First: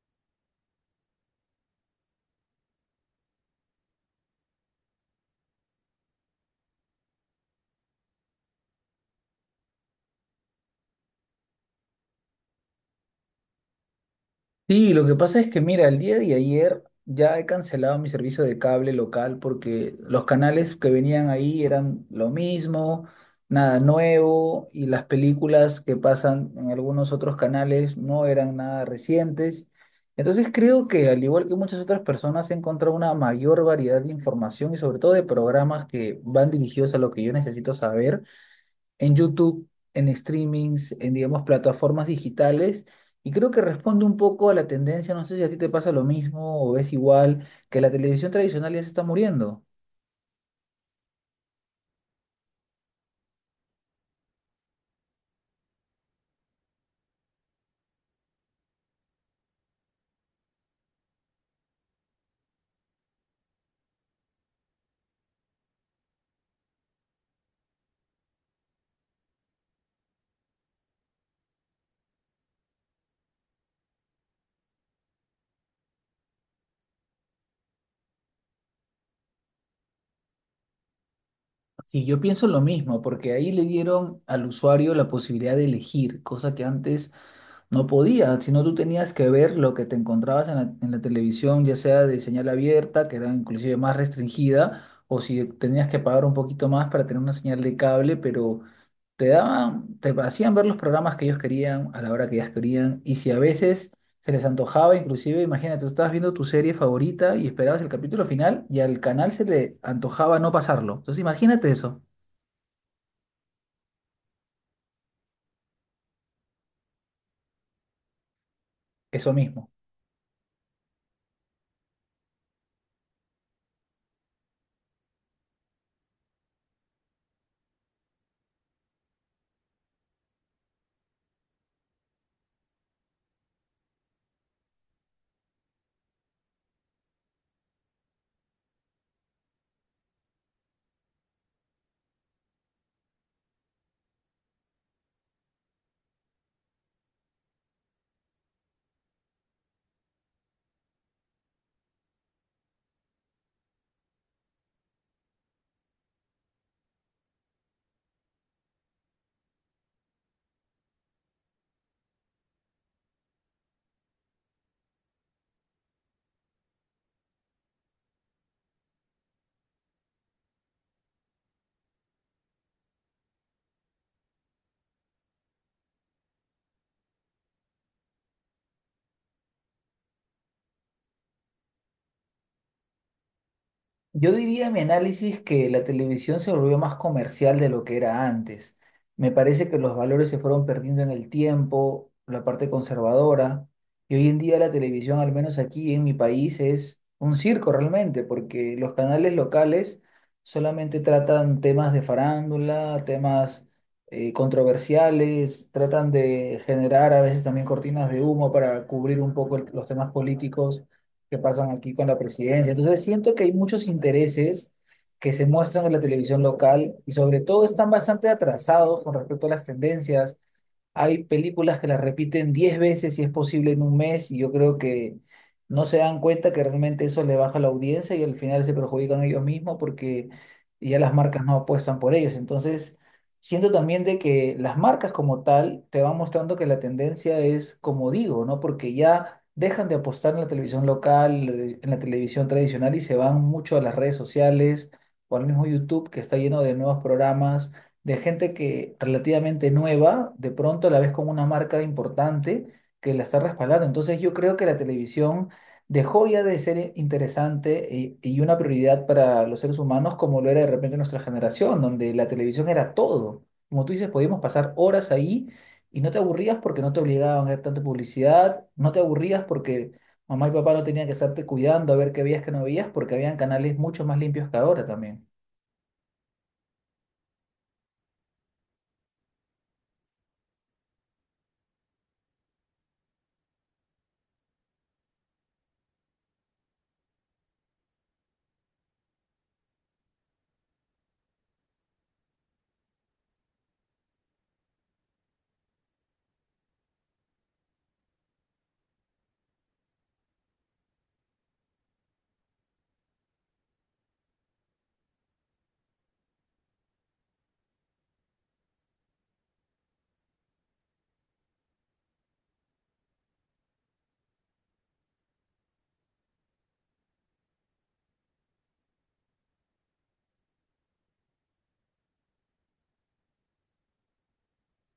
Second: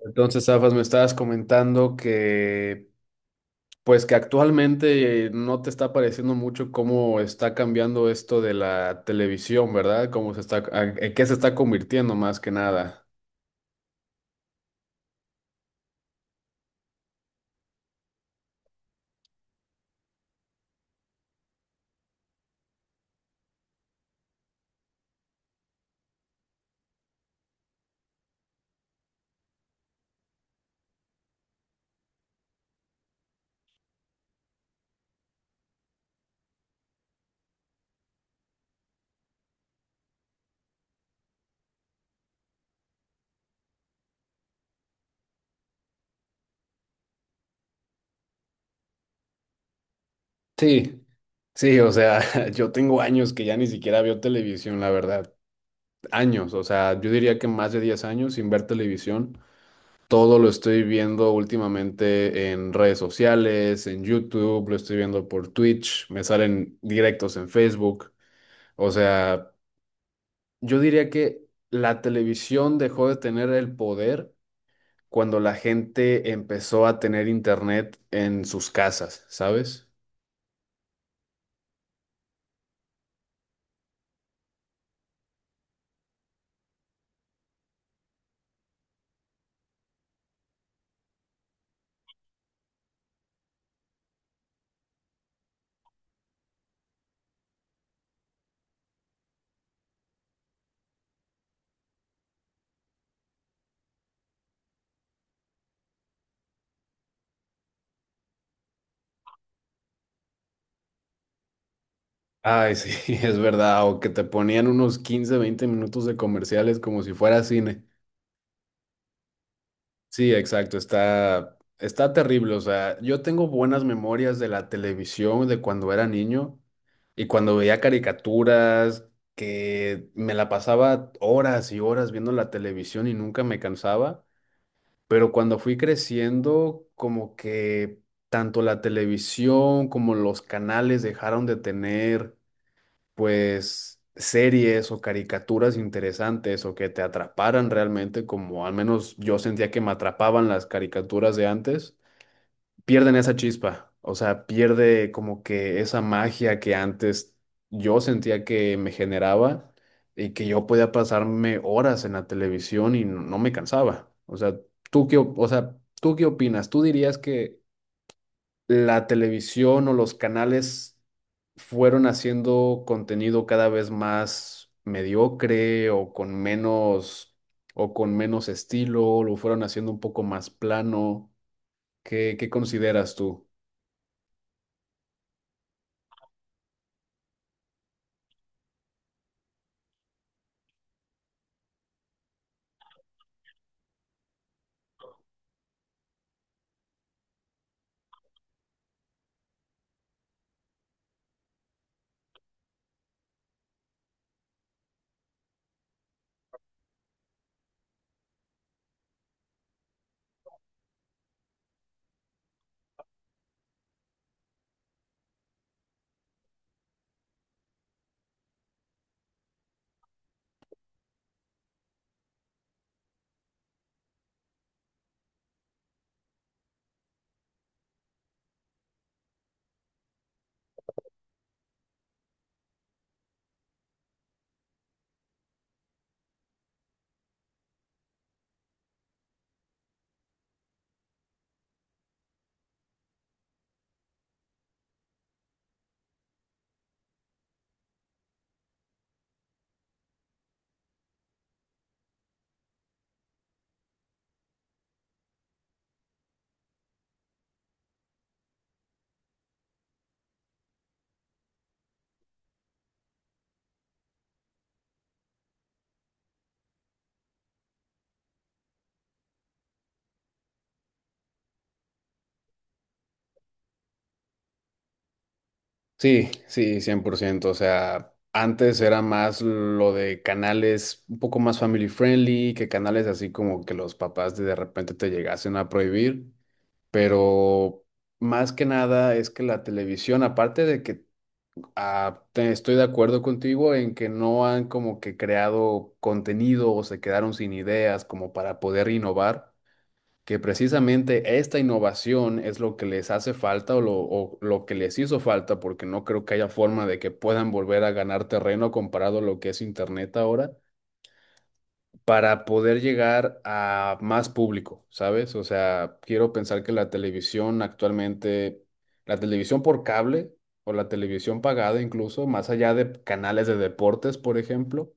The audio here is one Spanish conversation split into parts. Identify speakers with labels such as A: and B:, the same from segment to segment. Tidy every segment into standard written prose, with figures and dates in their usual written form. A: Entonces, Zafas, me estabas comentando pues que actualmente no te está pareciendo mucho cómo está cambiando esto de la televisión, ¿verdad? Cómo se está, en qué se está convirtiendo más que nada.
B: Sí, lo que pasa es que, mira, el día de ayer ya he cancelado mi servicio de cable local porque los canales que venían ahí eran lo mismo, nada nuevo, y las películas que pasan en algunos otros canales no eran nada recientes. Entonces creo que, al igual que muchas otras personas, he encontrado una mayor variedad de información y sobre todo de programas que van dirigidos a lo que yo necesito saber en YouTube, en streamings, en, digamos, plataformas digitales. Y creo que responde un poco a la tendencia, no sé si a ti te pasa lo mismo o ves igual, que la televisión tradicional ya se está muriendo.
A: Sí, sí, o sea, yo tengo años que ya ni siquiera veo televisión, la verdad. Años, o sea, yo diría que más de 10 años sin ver televisión. Todo lo estoy viendo últimamente en redes sociales, en YouTube, lo estoy viendo por Twitch, me salen directos en Facebook. O sea, yo diría que la televisión dejó de tener el poder cuando la gente empezó a tener internet en sus casas, ¿sabes?
B: Sí, yo pienso lo mismo, porque ahí le dieron al usuario la posibilidad de elegir, cosa que antes no podía, sino tú tenías que ver lo que te encontrabas en la televisión, ya sea de señal abierta, que era inclusive más restringida, o si tenías que pagar un poquito más para tener una señal de cable, pero te daban, te hacían ver los programas que ellos querían a la hora que ellas querían y si a veces se les antojaba, inclusive, imagínate, tú estabas viendo tu serie favorita y esperabas el capítulo final y al canal se le antojaba no pasarlo. Entonces imagínate eso,
A: Ay, sí, es verdad, o que te ponían unos 15 20 minutos de comerciales como si fuera cine.
B: eso mismo.
A: Sí, exacto, está terrible. O sea, yo tengo buenas memorias de la televisión de cuando era niño y cuando veía caricaturas, que me la pasaba horas y horas viendo la televisión y nunca me cansaba. Pero cuando fui creciendo, como que tanto la televisión como los canales dejaron de tener, pues, series o caricaturas interesantes o que te atraparan realmente, como al menos yo sentía que me atrapaban las caricaturas de antes pierden esa chispa, o sea, pierde como que esa magia que antes yo sentía que me generaba y que yo podía pasarme horas en la televisión y no, no me cansaba. O sea, ¿tú qué, o sea, tú qué opinas? ¿Tú dirías que la televisión o los canales fueron haciendo contenido cada vez más mediocre o con menos estilo, lo fueron haciendo un poco más plano? ¿Qué, qué consideras tú?
B: Yo diría en mi análisis que la televisión se volvió más comercial de lo que era antes. Me parece que los valores se fueron perdiendo en el tiempo, la parte conservadora, y hoy en día la televisión, al menos aquí en mi país, es un circo realmente, porque los canales locales solamente tratan temas de farándula, temas controversiales, tratan de generar a veces también cortinas de humo para cubrir un poco los temas políticos que pasan aquí con la presidencia. Entonces siento que hay muchos intereses que se muestran en la televisión local y sobre todo están bastante atrasados con respecto a las tendencias. Hay películas que las repiten 10 veces si es posible en un mes y yo creo que no se dan cuenta que realmente eso le baja la audiencia y al final se perjudican ellos mismos porque ya las marcas no apuestan por ellos. Entonces, siento también de que las marcas como tal te van mostrando que la tendencia es como digo, ¿no? Porque ya dejan de apostar en la televisión local, en la televisión tradicional y se van mucho a las redes sociales o al mismo YouTube que está lleno de nuevos programas, de gente que relativamente nueva, de pronto la ves con una marca importante que la está respaldando. Entonces yo creo que la televisión dejó ya de ser interesante y una prioridad para los seres humanos como lo era de repente nuestra generación, donde la televisión era todo. Como tú dices, podíamos pasar horas ahí y no te aburrías porque no te obligaban a ver tanta publicidad, no te aburrías porque mamá y papá no tenían que estarte cuidando a ver qué veías, que no veías, porque habían canales mucho más limpios que ahora también.
A: Sí, sí, 100%. O sea, antes era más lo de canales un poco más family friendly, que canales así como que los papás de repente te llegasen a prohibir. Pero más que nada es que la televisión, aparte de que estoy de acuerdo contigo en que no han como que creado contenido o se quedaron sin ideas como para poder innovar, que precisamente esta innovación es lo que les hace falta o lo que les hizo falta, porque no creo que haya forma de que puedan volver a ganar terreno comparado a lo que es Internet ahora, para poder llegar a más público, ¿sabes? O sea, quiero pensar que la televisión actualmente, la televisión por cable o la televisión pagada incluso, más allá de canales de deportes, por ejemplo,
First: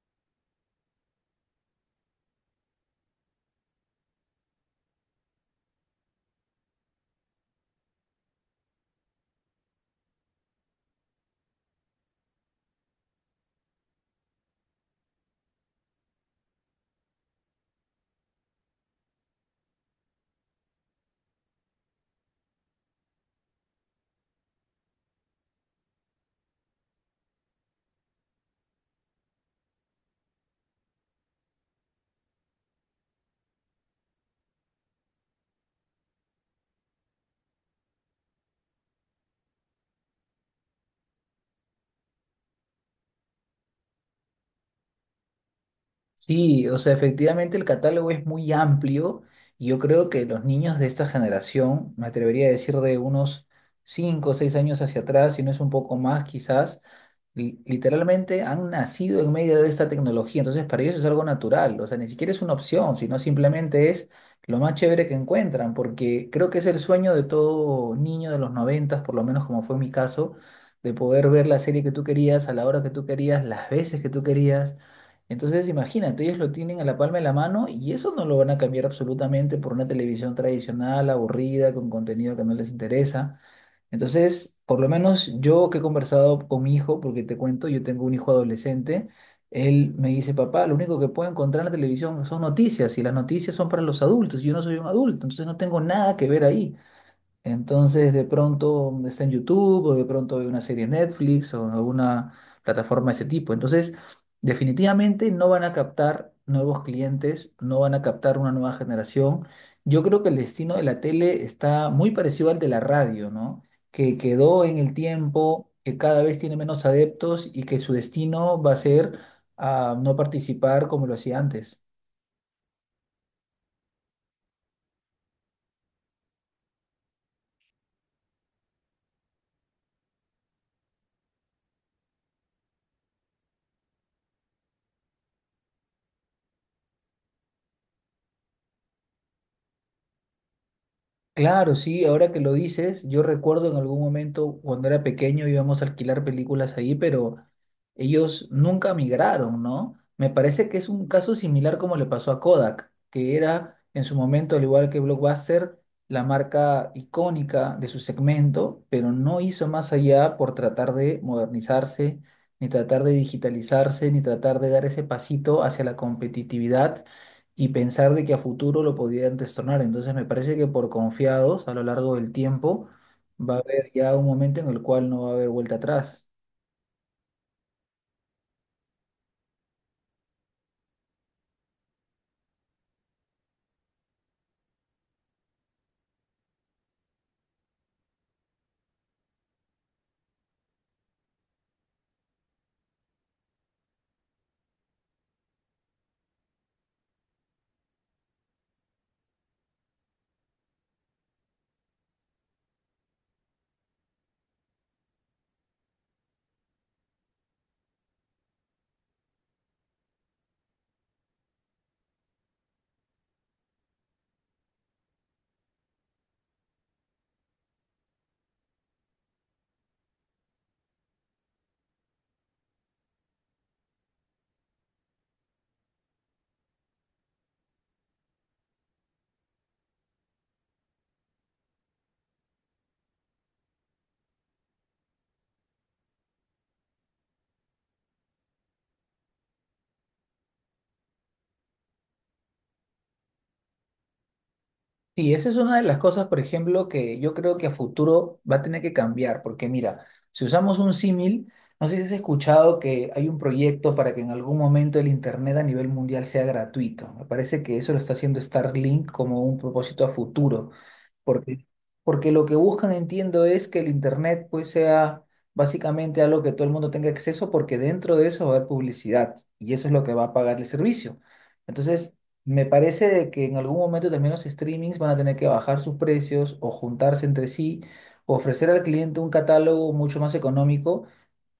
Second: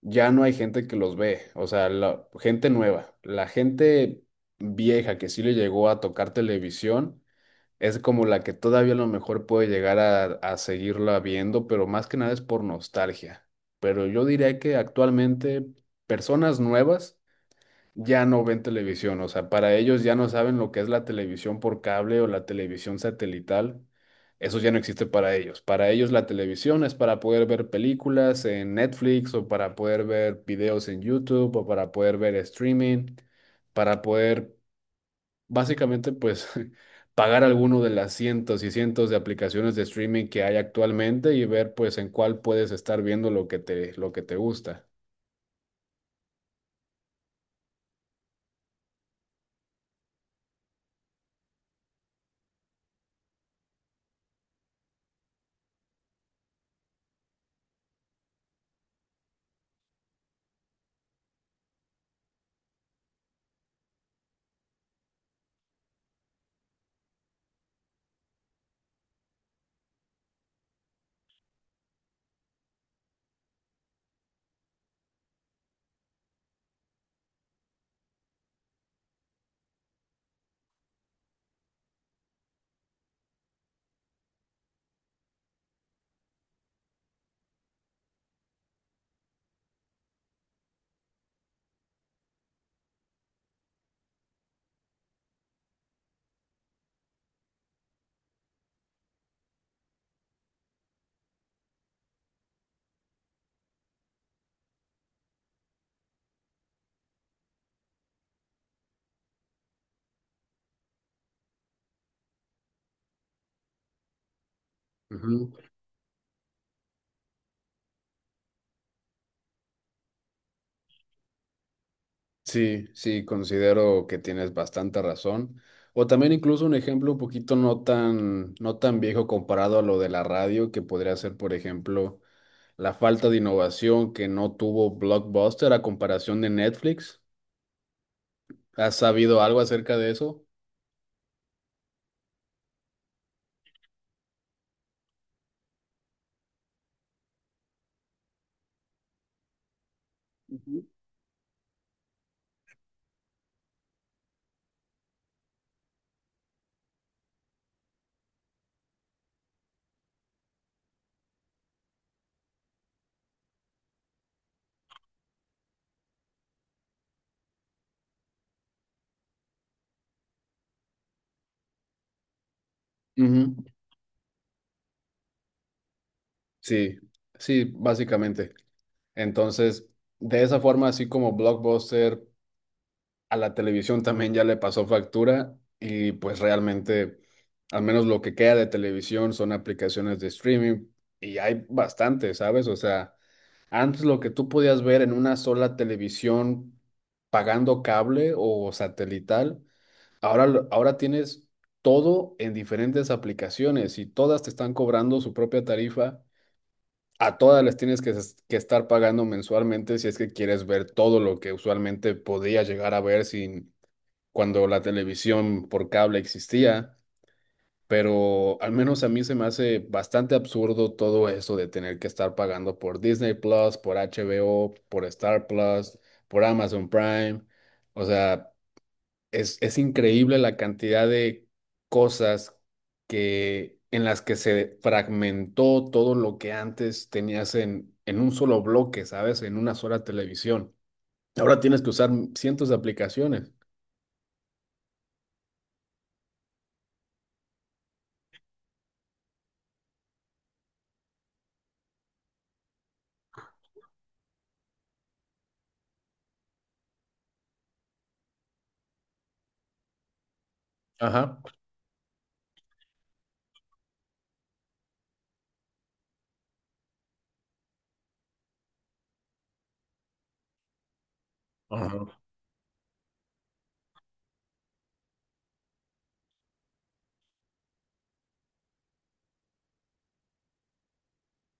A: ya no hay gente que los ve, o sea, la gente nueva, la gente vieja que sí le llegó a tocar televisión, es como la que todavía a lo mejor puede llegar a seguirla viendo, pero más que nada es por nostalgia. Pero yo diría que actualmente personas nuevas ya no ven televisión, o sea, para ellos ya no saben lo que es la televisión por cable o la televisión satelital, eso ya no existe para ellos. Para ellos la televisión es para poder ver películas en Netflix o para poder ver videos en YouTube o para poder ver streaming, para poder básicamente pues pagar alguno de las cientos y cientos de aplicaciones de streaming que hay actualmente y ver, pues, en cuál puedes estar viendo lo que te gusta.
B: Sí, o sea, efectivamente el catálogo es muy amplio y yo creo que los niños de esta generación, me atrevería a decir de unos 5 o 6 años hacia atrás, si no es un poco más quizás, literalmente han nacido en medio de esta tecnología, entonces para ellos es algo natural, o sea, ni siquiera es una opción, sino simplemente es lo más chévere que encuentran, porque creo que es el sueño de todo niño de los noventas, por lo menos como fue mi caso, de poder ver la serie que tú querías, a la hora que tú querías, las veces que tú querías. Entonces, imagínate, ellos lo tienen a la palma de la mano y eso no lo van a cambiar absolutamente por una televisión tradicional, aburrida, con contenido que no les interesa. Entonces, por lo menos yo que he conversado con mi hijo, porque te cuento, yo tengo un hijo adolescente, él me dice, papá, lo único que puedo encontrar en la televisión son noticias y las noticias son para los adultos, y yo no soy un adulto, entonces no tengo nada que ver ahí. Entonces, de pronto está en YouTube o de pronto hay una serie en Netflix o en alguna plataforma de ese tipo. Entonces, definitivamente no van a captar nuevos clientes, no van a captar una nueva generación. Yo creo que el destino de la tele está muy parecido al de la radio, ¿no? Que quedó en el
A: Ujú.
B: tiempo, que cada vez tiene menos adeptos y que su destino va a ser a no participar como lo hacía antes.
A: Sí, sí, considero que tienes bastante razón. O también incluso un ejemplo un poquito no tan viejo comparado a lo de la radio, que podría ser, por ejemplo, la falta de innovación que no tuvo Blockbuster a comparación de Netflix. ¿Has sabido algo acerca de eso?
B: Claro, sí, ahora que lo dices, yo recuerdo en algún momento cuando era pequeño íbamos a alquilar películas ahí, pero ellos nunca migraron, ¿no? Me parece que es un caso similar como le pasó a Kodak, que era en su momento, al igual que Blockbuster, la marca icónica de su segmento, pero no hizo más allá por tratar de modernizarse, ni tratar de digitalizarse, ni tratar de dar ese pasito hacia la competitividad y pensar de que a futuro lo podían destronar. Entonces me parece que por confiados a lo largo del tiempo
A: Ujú.
B: va a haber ya un momento en el cual no va a haber vuelta atrás.
A: Sí, sí, básicamente. Entonces, de esa forma, así como Blockbuster, a la televisión también ya le pasó factura y, pues, realmente, al menos lo que queda de televisión son aplicaciones de streaming y hay bastante, ¿sabes? O sea, antes lo que tú podías ver en una sola televisión pagando cable o satelital, ahora, ahora tienes todo en diferentes aplicaciones y todas te están cobrando su propia tarifa. A todas les tienes que, que estar pagando mensualmente si es que quieres ver todo lo que usualmente podías llegar a ver sin, cuando la televisión por cable existía, pero al menos a mí se me hace bastante absurdo todo eso de tener que estar pagando por Disney Plus, por HBO, por Star Plus, por Amazon Prime. O sea, es increíble la cantidad de cosas que, en las que se fragmentó todo lo que antes tenías en un solo bloque, ¿sabes? En una sola televisión. Ahora tienes que usar cientos de aplicaciones.
B: Y esa es una de las cosas, por ejemplo, que yo creo que a futuro va a tener que cambiar, porque mira, si usamos un símil, no sé si has escuchado que hay un proyecto para que en algún momento el Internet a nivel mundial sea gratuito. Me parece que eso lo está haciendo Starlink como un propósito a futuro.
A: Ajá.
B: Porque, porque lo que buscan, entiendo, es que el Internet pues sea básicamente algo que todo el mundo tenga acceso porque dentro de eso va a haber publicidad y eso es lo que va a pagar el servicio. Entonces,
A: Ajá.
B: me parece de que en algún momento también los streamings van a tener que bajar sus precios o juntarse entre sí, o ofrecer al cliente un catálogo mucho más económico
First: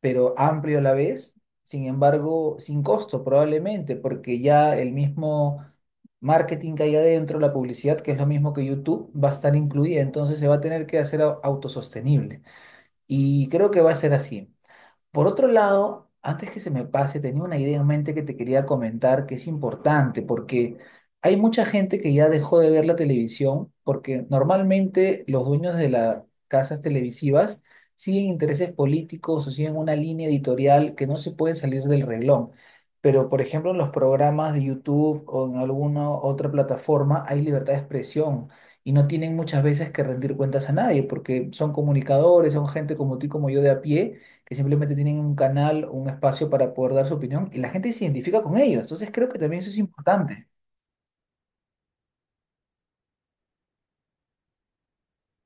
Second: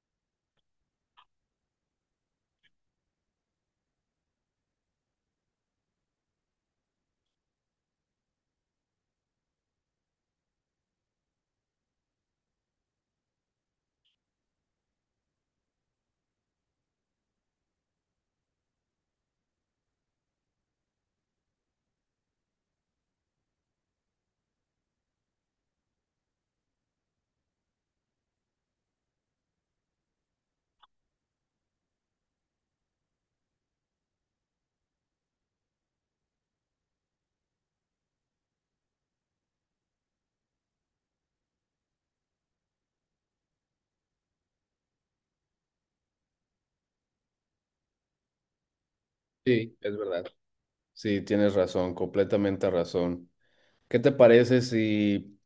B: pero amplio a la vez, sin embargo, sin costo probablemente, porque ya el mismo marketing que hay adentro, la publicidad, que es lo mismo que YouTube, va a estar incluida, entonces se va a tener que hacer autosostenible. Y creo que va a ser así. Por otro lado, antes que se me pase, tenía una idea en mente que te quería comentar que es importante, porque hay mucha gente que ya dejó de ver la televisión, porque normalmente los dueños de las casas televisivas siguen intereses políticos o siguen una línea editorial que no se puede salir del reglón. Pero, por ejemplo, en los programas de YouTube o en alguna otra plataforma hay libertad de expresión y no tienen muchas veces que rendir cuentas a nadie, porque son comunicadores, son gente como tú y como yo de a pie que simplemente tienen un canal, un espacio para poder dar su opinión y la gente se identifica con ellos. Entonces creo que también eso
A: Sí,
B: es
A: es verdad.
B: importante.
A: Sí, tienes razón, completamente razón. ¿Qué te parece si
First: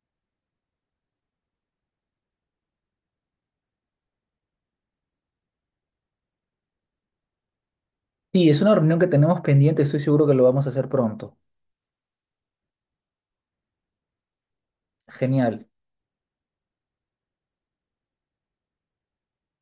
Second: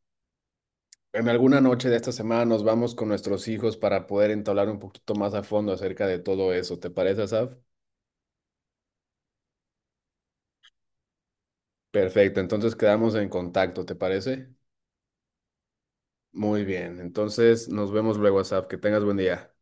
A: en alguna noche de esta semana nos vamos con nuestros hijos para poder entablar un poquito más a fondo acerca de todo eso? ¿Te parece, Asaf?
B: Sí, es una reunión que tenemos pendiente, estoy seguro que lo vamos a hacer pronto.
A: Perfecto, entonces quedamos en contacto, ¿te parece?
B: Genial.
A: Muy bien, entonces nos vemos luego, Asaf. Que tengas buen día.